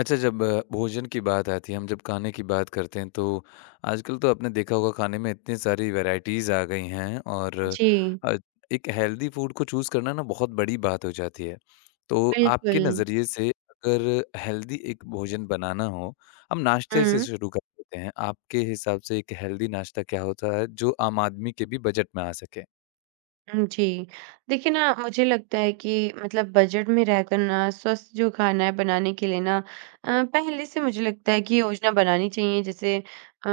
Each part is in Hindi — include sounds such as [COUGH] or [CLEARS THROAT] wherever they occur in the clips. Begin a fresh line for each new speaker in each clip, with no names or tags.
अच्छा, जब भोजन की बात आती है, हम जब खाने की बात करते हैं, तो आजकल तो आपने देखा होगा खाने में इतनी सारी वैराइटीज़ आ गई हैं और
जी,
अ, एक हेल्दी फूड को चूज़ करना ना बहुत बड़ी बात हो जाती है। तो आपके
बिल्कुल।
नज़रिए से अगर हेल्दी एक भोजन बनाना हो, हम नाश्ते से
हुँ।
शुरू कर देते हैं। आपके हिसाब से एक हेल्दी नाश्ता क्या होता है जो आम आदमी के भी बजट में आ सके?
जी। देखिए ना, मुझे लगता है कि मतलब बजट में रहकर ना स्वस्थ जो खाना है बनाने के लिए ना पहले से मुझे लगता है कि योजना बनानी चाहिए। जैसे अ,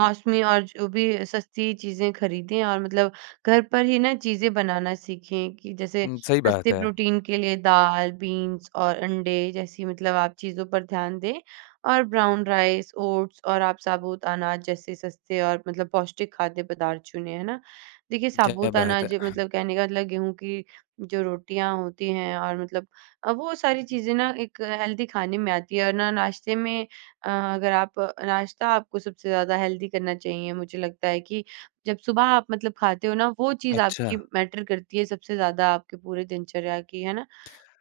मौसमी और जो भी सस्ती चीज़ें खरीदें और मतलब घर पर ही ना चीज़ें बनाना सीखें कि जैसे
सही बात
सस्ते
है।
प्रोटीन के लिए दाल, बीन्स और अंडे जैसी मतलब आप चीज़ों पर ध्यान दें। और ब्राउन राइस, ओट्स और आप साबूत अनाज जैसे सस्ते और मतलब पौष्टिक खाद्य पदार्थ चुनें, है ना? देखिए
क्या
साबूत
बात है!
अनाज मतलब
[CLEARS THROAT]
कहने का मतलब गेहूँ की जो रोटियाँ होती हैं और मतलब वो सारी चीज़ें ना एक हेल्दी खाने में आती है और ना नाश्ते में। अगर आप नाश्ता, आपको सबसे ज़्यादा हेल्दी करना चाहिए। मुझे लगता है कि जब सुबह आप मतलब खाते हो ना वो चीज़
अच्छा,
आपकी मैटर करती है सबसे ज़्यादा आपके पूरे दिनचर्या की, है ना?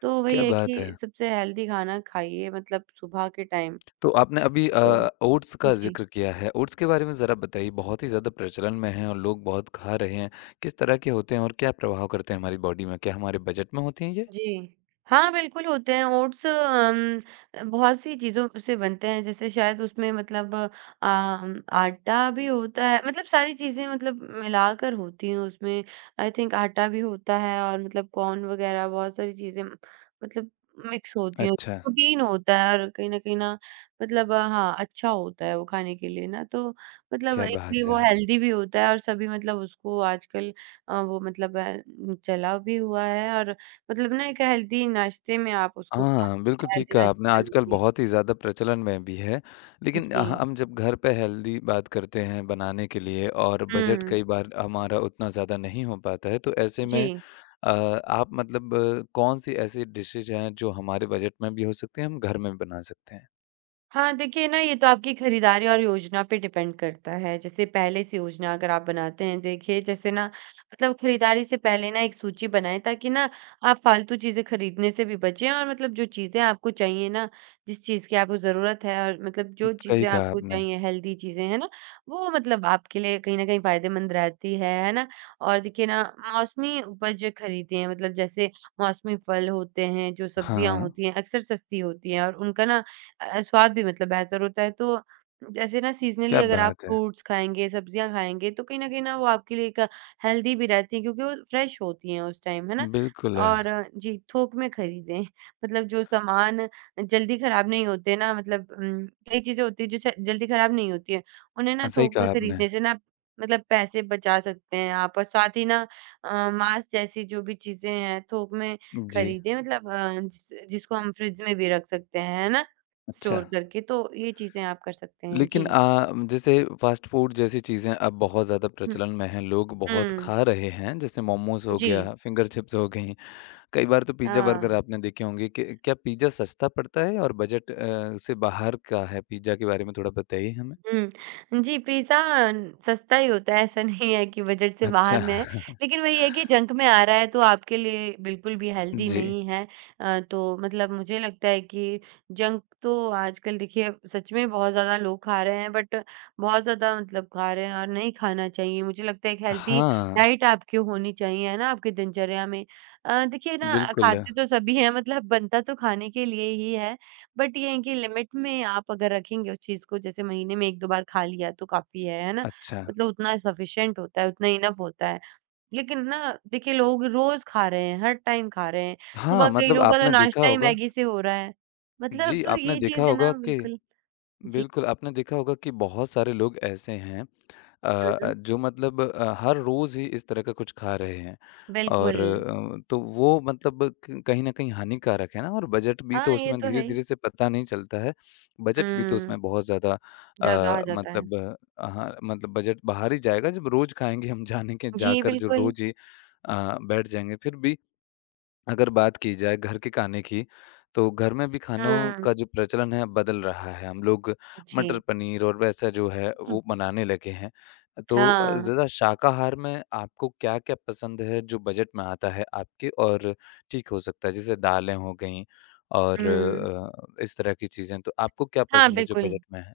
तो वही
क्या
है
बात है!
कि सबसे हेल्दी खाना खाइए मतलब सुबह के टाइम।
तो आपने अभी
तो
ओट्स का
जी।
ज़िक्र किया है। ओट्स के बारे में ज़रा बताइए, बहुत ही ज़्यादा प्रचलन में है और लोग बहुत खा रहे हैं। किस तरह के होते हैं और क्या प्रभाव करते हैं हमारी बॉडी में? क्या हमारे बजट में होती हैं ये?
जी। हाँ, बिल्कुल होते हैं ओट्स। बहुत सी चीज़ों से बनते हैं जैसे शायद उसमें मतलब आटा भी होता है, मतलब सारी चीज़ें मतलब मिलाकर होती हैं उसमें। आई थिंक आटा भी होता है और मतलब कॉर्न वग़ैरह, बहुत सारी चीज़ें मतलब मिक्स होती हैं।
अच्छा,
प्रोटीन होता है और कहीं न कहीं ना मतलब हाँ, अच्छा होता है वो खाने के लिए ना। तो मतलब
क्या
इसलिए
बात
वो
है!
हेल्दी भी होता है और सभी मतलब उसको आजकल वो मतलब चला भी हुआ है। और मतलब ना एक हेल्दी नाश्ते में आप उसको खा
हाँ,
सकते
बिल्कुल
हैं,
ठीक
हेल्दी
कहा आपने।
नाश्ते करने
आजकल
के लिए।
बहुत ही ज़्यादा प्रचलन में भी है। लेकिन
जी।
हम जब घर पे हेल्दी बात करते हैं बनाने के लिए और बजट
हुँ,
कई बार हमारा उतना ज़्यादा नहीं हो पाता है, तो ऐसे में
जी।
आप मतलब कौन-सी ऐसी डिशेज़ हैं जो हमारे बजट में भी हो सकती हैं, हम घर में भी बना सकते हैं?
हाँ, देखिए ना ये तो आपकी खरीदारी और योजना पे डिपेंड करता है। जैसे पहले से योजना अगर आप बनाते हैं, देखिए जैसे ना मतलब खरीदारी से पहले ना एक सूची बनाएँ ताकि ना आप फालतू चीज़ें खरीदने से भी बचें, और मतलब जो चीज़ें आपको चाहिए ना, जिस चीज़ की आपको ज़रूरत है और मतलब जो
सही
चीज़ें
कहा
आपको
आपने।
चाहिए हेल्दी चीज़ें, है ना? वो मतलब आपके लिए कहीं न कहीं फ़ायदेमंद रहती है ना? और देखिए ना मौसमी उपज खरीदें, मतलब जैसे मौसमी फल होते हैं, जो सब्जियाँ
हाँ,
होती हैं, अक्सर सस्ती होती हैं और उनका ना स्वाद भी मतलब बेहतर होता है। तो जैसे ना सीज़नली
क्या
अगर आप
बात है!
फ्रूट्स खाएँगे, सब्जियाँ खाएँगे, तो कहीं न कहीं ना वो आपके लिए एक हेल्दी भी रहती हैं क्योंकि वो फ्रेश होती हैं उस टाइम, है ना?
बिल्कुल, है।
और जी, थोक में खरीदें। [LAUGHS] मतलब जो सामान जल्दी ख़राब नहीं होते ना, मतलब कई चीज़ें होती हैं जो च जल्दी ख़राब नहीं होती हैं। उन्हें ना
सही
थोक में
कहा आपने।
खरीदने से ना मतलब पैसे बचा सकते हैं आप, और साथ ही ना माँस जैसी जो भी चीज़ें हैं थोक में
जी,
खरीदें, मतलब जिस जिसको हम फ्रिज में भी रख सकते हैं, है ना?
अच्छा।
स्टोर करके, तो ये चीज़ें आप कर सकते हैं।
लेकिन
जी।
जैसे फ़ास्ट फ़ूड जैसी चीज़ें अब बहुत ज़्यादा
हुँ।
प्रचलन में हैं, लोग बहुत
हुँ।
खा रहे हैं, जैसे मोमोज़ हो
जी।
गया, फिंगर चिप्स हो गईं, कई बार तो पिज़्ज़ा बर्गर
हाँ।
आपने देखे होंगे कि क्या पिज़्ज़ा सस्ता पड़ता है और बजट से बाहर का है? पिज़्ज़ा के बारे में थोड़ा बताइए हमें।
हुँ। जी, पिज़्ज़ा सस्ता ही होता है, ऐसा [LAUGHS] नहीं है कि बजट से
अच्छा,
बाहर में है।
[LAUGHS]
लेकिन वही है कि जंक में आ रहा है, तो आपके लिए बिल्कुल भी हेल्दी
जी।
नहीं है। तो मतलब मुझे लगता है कि जंक तो आजकल देखिए सच में बहुत ज़्यादा लोग खा रहे हैं, बट बहुत ज़्यादा मतलब खा रहे हैं, और नहीं खाना चाहिए। मुझे लगता है एक हेल्दी
हाँ,
डाइट आपकी होनी चाहिए, है ना, आपकी दिनचर्या में। देखिए ना,
बिल्कुल,
खाते तो सभी हैं, मतलब बनता तो खाने के लिए ही है। बट ये है कि लिमिट में आप अगर रखेंगे उस चीज़ को, जैसे महीने में 1-2 बार खा लिया तो काफ़ी है ना?
अच्छा।
मतलब उतना सफिशिएंट होता है, उतना इनफ होता है। लेकिन ना देखिए लोग रोज़ खा रहे हैं, हर टाइम खा रहे हैं। सुबह
हाँ,
कई
मतलब
लोगों का तो
आपने देखा
नाश्ता ही
होगा
मैगी से हो रहा है। मतलब
जी,
तो
आपने
ये
देखा
चीज़ है
होगा
ना
कि
बिल्कुल। जी।
बिल्कुल, आपने देखा होगा कि बहुत सारे लोग ऐसे हैं अ
हुँ,
जो मतलब हर रोज़ ही इस तरह का कुछ खा रहे हैं
बिल्कुल।
और तो वो मतलब क कहीं न कहीं हानिकारक है ना और बजट भी तो
हाँ, ये
उसमें
तो है ही।
धीरे-धीरे से पता नहीं चलता है। बजट भी तो
हुँ,
उसमें बहुत ज़्यादा
ज़्यादा आ जाता है।
मतलब हाँ, मतलब बजट बाहर ही जाएगा जब रोज़ खाएँगे हम जाने के
जी,
जाकर जो
बिल्कुल।
रोज़ ही बैठ जाएँगे। फिर भी अगर बात की जाए घर के खाने की, तो घर में भी खानों का
हुँ,
जो प्रचलन है बदल रहा है। हम लोग
जी।
मटर पनीर और वैसा जो है वो
[LAUGHS]
बनाने लगे हैं। तो
हाँ,
ज़रा शाकाहार में आपको क्या-क्या पसंद है जो बजट में आता है आपके और ठीक हो सकता है? जैसे दालें हो गईं और
हुँ।
इस तरह की चीज़ें तो आपको क्या
हाँ,
पसंद है जो
बिल्कुल।
बजट में है?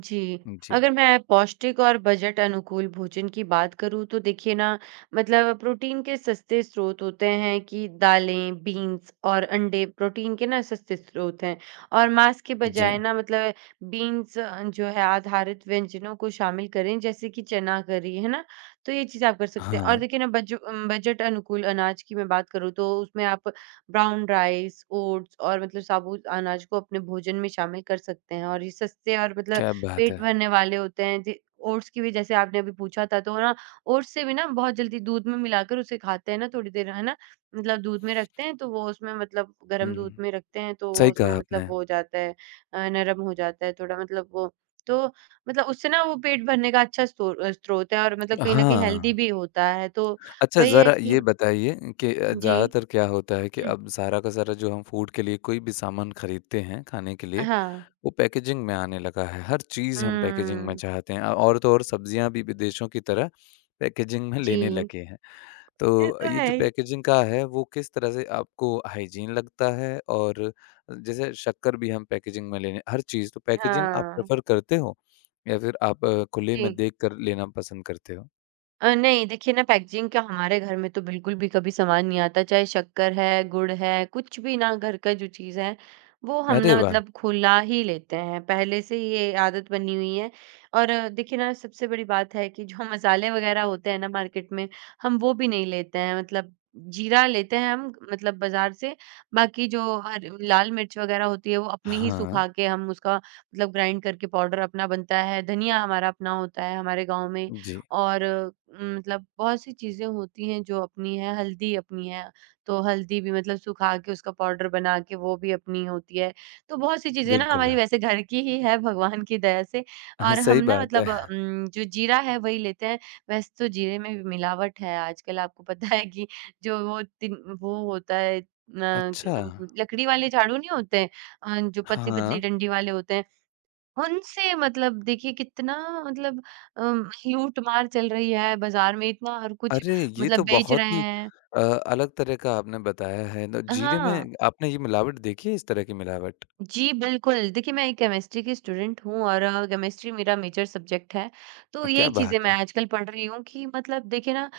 जी।
जी,
अगर मैं पौष्टिक और बजट अनुकूल भोजन की बात करूँ तो देखिए ना मतलब प्रोटीन के सस्ते स्रोत होते हैं कि दालें, बीन्स और अंडे प्रोटीन के ना सस्ते स्रोत हैं। और मांस के
जी।
बजाय ना मतलब बीन्स जो है आधारित व्यंजनों को शामिल करें जैसे कि चना करी, है ना? तो ये चीज़ आप कर सकते हैं। और
हाँ,
देखिए ना बजट अनुकूल अनाज की मैं बात करूँ तो उसमें आप ब्राउन राइस, ओट्स और मतलब साबुत अनाज को अपने भोजन में शामिल कर सकते हैं। और ये सस्ते और मतलब
क्या बात
पेट
है!
भरने वाले होते हैं जी। ओट्स की भी जैसे आपने अभी पूछा था तो ना ओट्स से भी ना बहुत जल्दी दूध में मिलाकर उसे खाते हैं ना, थोड़ी देर है ना मतलब दूध में रखते हैं तो वो उसमें मतलब गर्म दूध
हुँ,
में रखते हैं तो वो
सही
उसमें
कहा
मतलब
आपने।
वो हो जाता है, नरम हो जाता है थोड़ा मतलब वो, तो मतलब उससे ना वो पेट भरने का अच्छा स्रोत है, और मतलब कहीं ना कहीं हेल्दी
हाँ।
भी होता है, तो
अच्छा,
वही है
ज़रा
कि
ये बताइए कि
जी।
ज़्यादातर क्या होता है कि
हम्म,
अब सारा का सारा जो हम फूड के लिए कोई भी सामान खरीदते हैं खाने के लिए,
हाँ।
वो पैकेजिंग में आने लगा है। हर चीज़ हम पैकेजिंग में
हम्म।
चाहते हैं और तो और सब्जियाँ भी विदेशों की तरह पैकेजिंग में
जी,
लेने लगे हैं।
ये
तो
तो
ये
है
जो
ही।
पैकेजिंग का है, वो किस तरह से आपको हाइजीन लगता है? और जैसे शक्कर भी हम पैकेजिंग में लेने हर चीज़ तो पैकेजिंग आप
हाँ,
प्रेफ़र करते हो? या फिर आप खुले में
जी।
देख कर लेना पसंद करते हो?
नहीं, देखिए ना पैकेजिंग का हमारे घर में तो बिल्कुल भी कभी सामान नहीं आता, चाहे शक्कर है, गुड़ है, कुछ भी ना घर का जो चीज़ है, वो हम
अरे
ना
वाह!
मतलब खुला ही लेते हैं, पहले से ही ये आदत बनी हुई है। और देखिए ना सबसे बड़ी बात है कि जो मसाले वग़ैरह होते हैं ना मार्केट में, हम वो भी नहीं लेते हैं, मतलब जीरा लेते हैं हम मतलब बाज़ार से, बाकी जो हर लाल मिर्च वग़ैरह होती है वो अपनी ही
हाँ,
सुखा के हम उसका मतलब ग्राइंड करके पाउडर अपना बनता है, धनिया हमारा अपना होता है हमारे गाँव में।
जी।
और मतलब बहुत सी चीज़ें होती हैं जो अपनी हैं, हल्दी अपनी है, तो हल्दी भी मतलब सुखा के उसका पाउडर बना के वो भी अपनी होती है। तो बहुत सी चीज़ें ना
बिल्कुल।
हमारी
है।
वैसे घर की ही है भगवान की दया से।
हाँ,
और हम
सही
ना
बात है।
मतलब जो जीरा है वही लेते हैं, वैसे तो जीरे में भी मिलावट है आजकल, आपको पता है कि जो वो तिन वो होता है क
अच्छा,
लकड़ी वाले झाड़ू नहीं होते हैं जो पतली-पतली
हाँ।
डंडी वाले होते हैं, उनसे मतलब देखिए कितना मतलब लूट-मार चल रही है बाज़ार में, इतना हर कुछ
अरे! ये
मतलब
तो
बेच
बहुत
रहे
ही
हैं।
अ, अलग तरह का आपने बताया है ना, जीरे में
हाँ,
आपने ये मिलावट देखी है इस तरह की मिलावट?
जी, बिल्कुल। देखिए, मैं एक केमिस्ट्री की स्टूडेंट हूँ और केमिस्ट्री मेरा मेजर सब्जेक्ट है। तो
क्या
यही चीज़ें
बात
मैं
है!
आजकल पढ़ रही हूँ कि मतलब देखिए ना,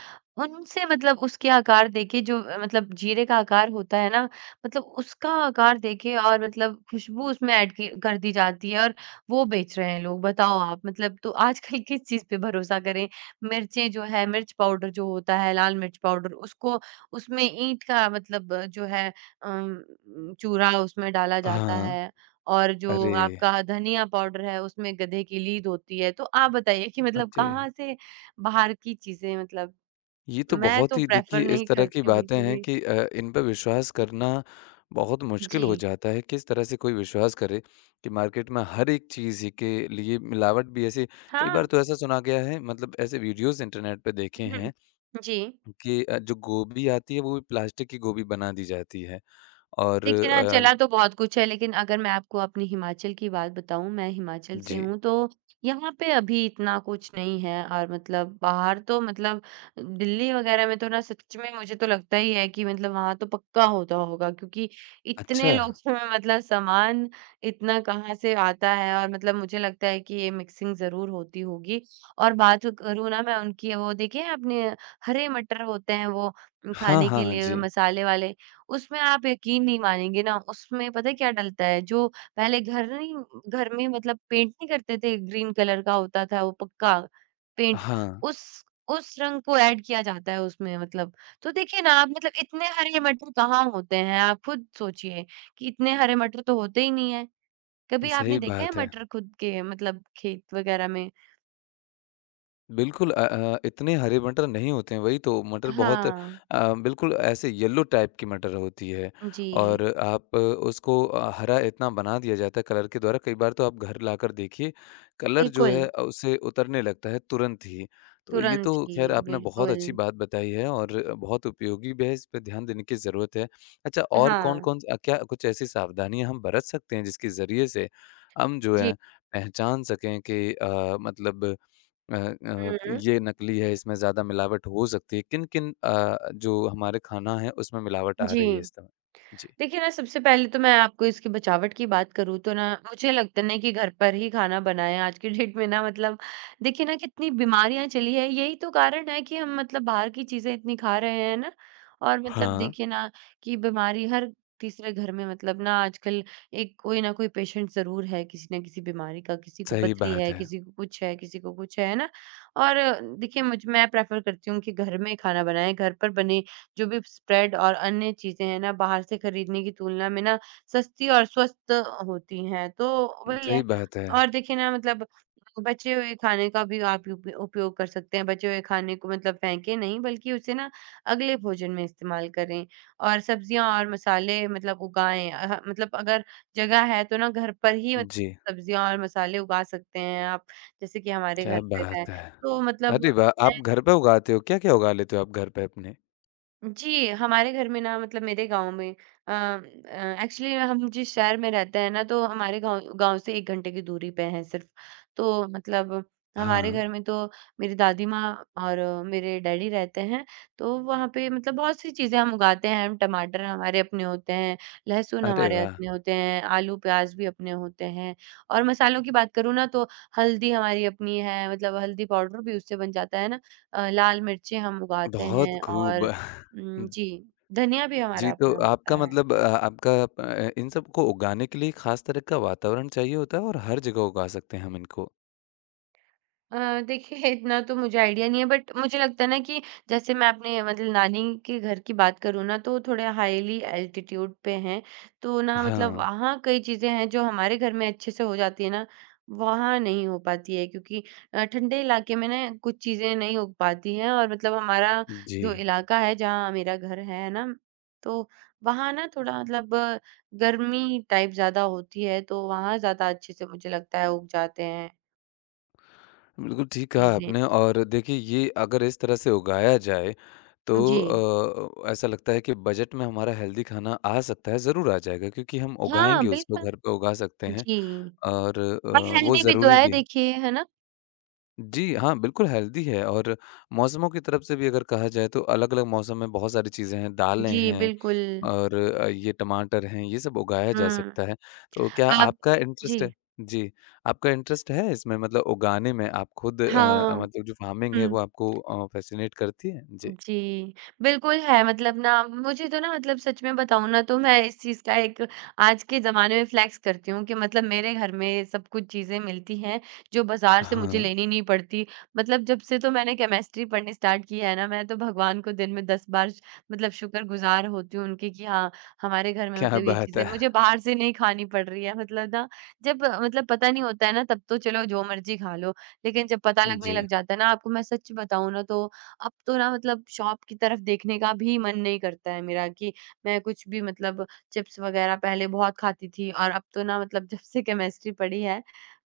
उनसे मतलब उसके आकार देखिए जो मतलब जीरे का आकार होता है ना, मतलब उसका आकार देके और मतलब खुशबू उसमें ऐड की कर दी जाती है और वो बेच रहे हैं लोग, बताओ आप। मतलब तो आजकल किस चीज़ पे भरोसा करें? मिर्चें जो है, मिर्च पाउडर जो होता है, लाल मिर्च पाउडर, उसको उसमें ईंट का मतलब जो है चूरा उसमें डाला जाता
हाँ,
है, और जो
अरे!
आपका धनिया पाउडर है, उसमें गधे की लीद होती है। तो आप बताइए कि मतलब
अरे!
कहाँ से बाहर की चीज़ें मतलब
ये तो
मैं
बहुत
तो
ही देखिए
प्रेफ़र
इस
नहीं
तरह की
करती हूँ
बातें
बिल्कुल
हैं
भी।
कि इन पे विश्वास करना बहुत मुश्किल
जी।
हो जाता है। किस तरह से कोई विश्वास करे कि मार्केट में हर एक चीज़ ही के लिए मिलावट भी ऐसी कई
हाँ।
बार तो ऐसा सुना गया है मतलब ऐसे वीडियोज़ इंटरनेट पे देखे हैं
[LAUGHS] [CLEARS THROAT] जी।
कि जो गोभी आती है वो भी प्लास्टिक की गोभी बना दी जाती है और
देखिए ना, चला तो बहुत कुछ है, लेकिन अगर मैं आपको अपनी हिमाचल की बात बताऊँ, मैं हिमाचल से
जी।
हूँ, तो यहाँ पे अभी इतना कुछ नहीं है, और मतलब बाहर तो मतलब दिल्ली वगैरह में तो ना सच में मुझे तो लगता ही है कि मतलब वहाँ तो पक्का होता होगा, क्योंकि इतने
अच्छा।
लोगों में मतलब सामान इतना कहाँ से आता है, और मतलब मुझे लगता है कि ये मिक्सिंग ज़रूर होती होगी। और बात करूँ ना मैं उनकी, वो देखिए आपने हरे मटर होते हैं वो
हाँ,
खाने के
हाँ,
लिए
जी।
मसाले वाले, उसमें आप यकीन नहीं मानेंगे ना, उसमें पता है क्या डलता है, जो पहले घर नहीं, घर में मतलब पेंट नहीं करते थे, ग्रीन कलर का होता था वो पक्का पेंट,
हाँ,
उस उस रंग को ऐड किया जाता है उसमें मतलब। तो देखिए ना आप मतलब इतने हरे मटर कहाँ होते हैं, आप खुद सोचिए कि इतने हरे मटर तो होते ही नहीं हैं। कभी आपने
सही
देखे हैं
बात है।
मटर खुद के मतलब खेत वगैरह में?
बिल्कुल इतने हरे मटर नहीं होते हैं, वही तो मटर बहुत
हाँ,
बिल्कुल ऐसे येलो टाइप की मटर होती है
जी,
और आप उसको हरा इतना बना दिया जाता है कलर के द्वारा, कई बार तो आप घर लाकर देखिए, कलर जो
बिल्कुल,
है उससे उतरने लगता है तुरंत ही। तो ये तो
तुरंत ही,
खैर आपने बहुत
बिल्कुल।
अच्छी बात बताई है और बहुत उपयोगी भी है, इस पे ध्यान देने की ज़रूरत है। अच्छा और
हाँ,
कौन-कौन क्या कुछ ऐसी सावधानियाँ हम बरत सकते हैं जिसके ज़रिए से हम जो
जी।
है पहचान सकें कि मतलब अ अ,
हुँ,
ये नकली है, इसमें ज़्यादा मिलावट हो सकती है। किन-किन जो हमारे खाना है, उसमें मिलावट आ
जी।
रही है इस समय? जी।
देखिए ना, सबसे पहले तो मैं आपको इसकी बचावट की बात करूँ तो ना मुझे लगता नहीं कि घर पर ही खाना बनाएँ आज के डेट में ना मतलब देखिए ना कितनी बीमारियाँ चली है, यही तो कारण है कि हम मतलब बाहर की चीज़ें इतनी खा रहे हैं ना, और मतलब
हाँ,
देखिए ना कि बीमारी हर तीसरे घर में मतलब ना आजकल एक कोई ना कोई पेशेंट ज़रूर है किसी ना किसी बीमारी का, किसी को
सही
पथरी
बात
है,
है।
किसी को कुछ है, किसी को कुछ है ना? और देखिए मुझ मैं प्रेफ़र करती हूँ कि घर में खाना बनाएँ, घर पर बने जो भी स्प्रेड और अन्य चीज़ें हैं ना बाहर से खरीदने की तुलना में ना सस्ती और स्वस्थ होती हैं, तो वही
सही
है।
बात है।
और देखिए ना मतलब बचे हुए खाने का भी आप उप उपयोग कर सकते हैं। बचे हुए खाने को मतलब फेंकें नहीं बल्कि उसे ना अगले भोजन में इस्तेमाल करें। और सब्जियाँ और मसाले मतलब उगाएँ अह मतलब अगर जगह है तो ना घर पर ही मत
जी,
सब्जियाँ और मसाले उगा सकते हैं आप, जैसे कि हमारे घर
क्या
पे है।
बात है!
तो मतलब
अरे वाह! आप घर पे उगाते हो? क्या-क्या उगा लेते हो आप घर पे अपने?
जी, हमारे घर में ना मतलब मेरे गाँव में एक्चुअली हम जिस शहर में रहते हैं ना तो हमारे गाँव गाँव से 1 घंटे की दूरी पे है सिर्फ़। तो मतलब हमारे
हाँ।
घर में तो मेरी दादी माँ और मेरे डैडी रहते हैं, तो वहाँ पे मतलब बहुत-सी चीज़ें हम उगाते हैं, हम टमाटर हमारे अपने होते हैं, लहसुन
अरे
हमारे
वाह!
अपने होते हैं, आलू-प्याज़ भी अपने होते हैं और मसालों की बात करूँ ना तो हल्दी हमारी अपनी है, मतलब हल्दी पाउडर भी उससे बन जाता है ना। लाल मिर्चें हम उगाते
बहुत
हैं
खूब।
और
[LAUGHS]
जी, धनिया भी हमारा
जी, तो
अपना होता
आपका
है।
मतलब आपका इन सबको उगाने के लिए खास तरह का वातावरण चाहिए होता है और हर जगह उगा सकते हैं हम इनको।
अ, देखिए इतना तो मुझे आइडिया नहीं है बट मुझे लगता है ना कि जैसे मैं अपने मतलब नानी के घर की बात करूँ ना तो थोड़े हाईली एल्टीट्यूड पे हैं तो ना मतलब
हाँ,
वहाँ कई चीज़ें हैं जो हमारे घर में अच्छे से हो जाती है ना वहाँ नहीं हो पाती है क्योंकि ठंडे इलाके में ना कुछ चीज़ें नहीं हो पाती हैं और मतलब हमारा
जी।
जो इलाका है जहाँ मेरा घर है ना तो वहाँ ना थोड़ा मतलब गर्मी टाइप ज़्यादा होती है तो वहाँ ज़्यादा अच्छे से मुझे लगता है उग जाते हैं
बिल्कुल ठीक कहा
चीज़ें।
आपने और देखिए ये अगर इस तरह से उगाया जाए तो
जी
ऐसा लगता है कि बजट में हमारा हेल्दी खाना आ सकता है, ज़रूर आ जाएगा क्योंकि हम
हाँ,
उगाएँगे उसको
बिल्कुल।
घर पे उगा सकते हैं
जी,
और
और
वो
हेल्दी भी तो
ज़रूरी
है
भी है।
देखिए, है ना?
जी हाँ, बिल्कुल हेल्दी है और मौसमों की तरफ से भी अगर कहा जाए तो अलग-अलग मौसम में बहुत सारी चीज़ें हैं, दालें
जी,
हैं
बिल्कुल।
और ये टमाटर हैं, ये सब उगाया जा
हुँ,
सकता है। तो क्या
आप
आपका
जी,
इंटरेस्ट है जी, आपका इंटरेस्ट है इसमें मतलब उगाने में? आप खुद
हाँ,
मतलब जो फ़ार्मिंग है
हुँ।
वो आपको फ़ैसिनेट करती है? जी।
जी, बिल्कुल है मतलब ना मुझे तो ना मतलब सच में बताऊँ ना तो मैं इस चीज़ का एक आज के ज़माने में फ्लेक्स करती हूँ कि मतलब मेरे घर में सब कुछ चीज़ें मिलती हैं, जो बाज़ार से मुझे
हाँ,
लेनी नहीं पड़ती। मतलब जब से तो मैंने केमिस्ट्री पढ़नी स्टार्ट की है ना, मैं तो भगवान को दिन में 10 बार मतलब शुक्रगुज़ार होती हूँ उनकी कि हाँ, हमारे घर में
क्या
मतलब ये
बात
चीज़ें
है!
मुझे बाहर से नहीं खानी पड़ रही है। मतलब ना जब मतलब पता नहीं होता है ना तब तो चलो जो मर्ज़ी खा लो, लेकिन जब पता लगने लग
जी,
जाता है ना आपको मैं सच बताऊँ ना तो अब तो ना मतलब शॉप की तरफ देखने का भी मन नहीं करता है मेरा कि मैं कुछ भी मतलब चिप्स वगैरह पहले बहुत खाती थी और अब तो ना मतलब जब से केमिस्ट्री पढ़ी है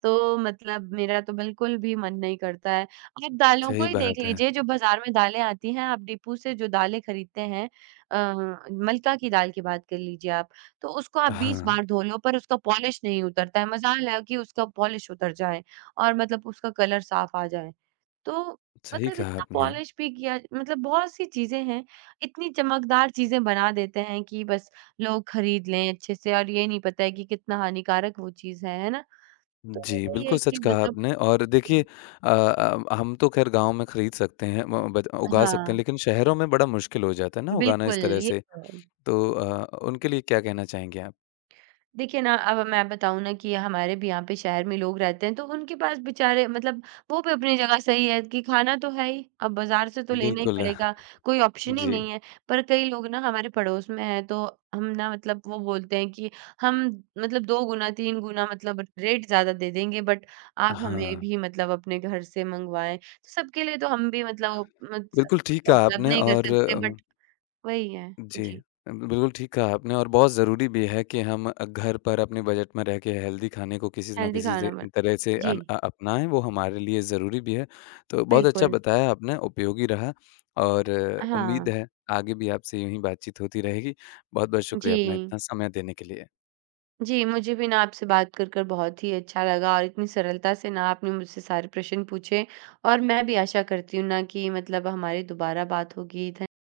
तो मतलब मेरा तो बिल्कुल भी मन नहीं करता है। आप दालों को
सही
ही देख
बात है।
लीजिए जो बाज़ार में दालें आती हैं, आप डिपू से जो दालें खरीदते हैं। अ, मलका की दाल की बात कर लीजिए आप, तो उसको आप 20
हाँ,
बार धो लो पर उसका पॉलिश नहीं उतरता है, मजाल है कि उसका पॉलिश उतर जाए और मतलब उसका कलर साफ आ जाए। तो
सही
मतलब
कहा
इतना
आपने।
पॉलिश भी किया मतलब बहुत-सी चीज़ें हैं, इतनी चमकदार चीज़ें बना देते हैं कि बस लोग खरीद लें अच्छे से और ये नहीं पता है कि कितना हानिकारक वो चीज़ है ना? तो
जी,
वही है
बिल्कुल सच
कि
कहा
मतलब
आपने और देखिए
जी।
हम तो खैर गाँव में खरीद सकते हैं म बत उगा सकते
हाँ,
हैं, लेकिन शहरों में बड़ा मुश्किल हो जाता है ना उगाना
बिल्कुल,
इस तरह
ये
से।
तो है।
तो उनके लिए क्या कहना चाहेंगे आप?
देखिए ना, अब मैं बताऊँ ना कि हमारे भी यहाँ पे शहर में लोग रहते हैं, तो उनके पास बेचारे मतलब वो भी अपनी जगह सही है कि खाना तो है ही, अब बाज़ार से तो लेना ही
बिल्कुल।
पड़ेगा, कोई ऑप्शन ही
जी।
नहीं है। पर कई लोग ना हमारे पड़ोस में हैं, तो हम ना मतलब वो बोलते हैं कि हम मतलब 2 गुना, 3 गुना मतलब रेट ज़्यादा दे देंगे, बट आप हमें
हाँ,
भी मतलब अपने घर से मंगवाएँ। तो सबके लिए तो हम भी मतलब मत सब
बिल्कुल
कुछ
ठीक कहा
उपलब्ध
आपने
नहीं कर
और
सकते, बट वही है।
जी,
जी,
बिल्कुल ठीक कहा आपने और बहुत ज़रूरी भी है कि हम घर पर अपने बजट में रह के हेल्दी खाने को किसी न
हेल्दी
किसी से
खाना बन
तरह से
जी,
अपनाएँ, वो हमारे लिए ज़रूरी भी है। तो बहुत अच्छा
बिल्कुल।
बताया आपने, उपयोगी रहा और उम्मीद
हाँ।
है आगे भी आपसे यूँ ही बातचीत होती रहेगी। बहुत-बहुत
जी।
शुक्रिया अपना इतना समय देने के लिए।
जी, मुझे भी ना आपसे कर बहुत ही अच्छा लगा और इतनी सरलता से ना आपने मुझसे सारे प्रश्न पूछे और मैं भी आशा करती हूँ ना कि मतलब हमारी दोबारा बात होगी।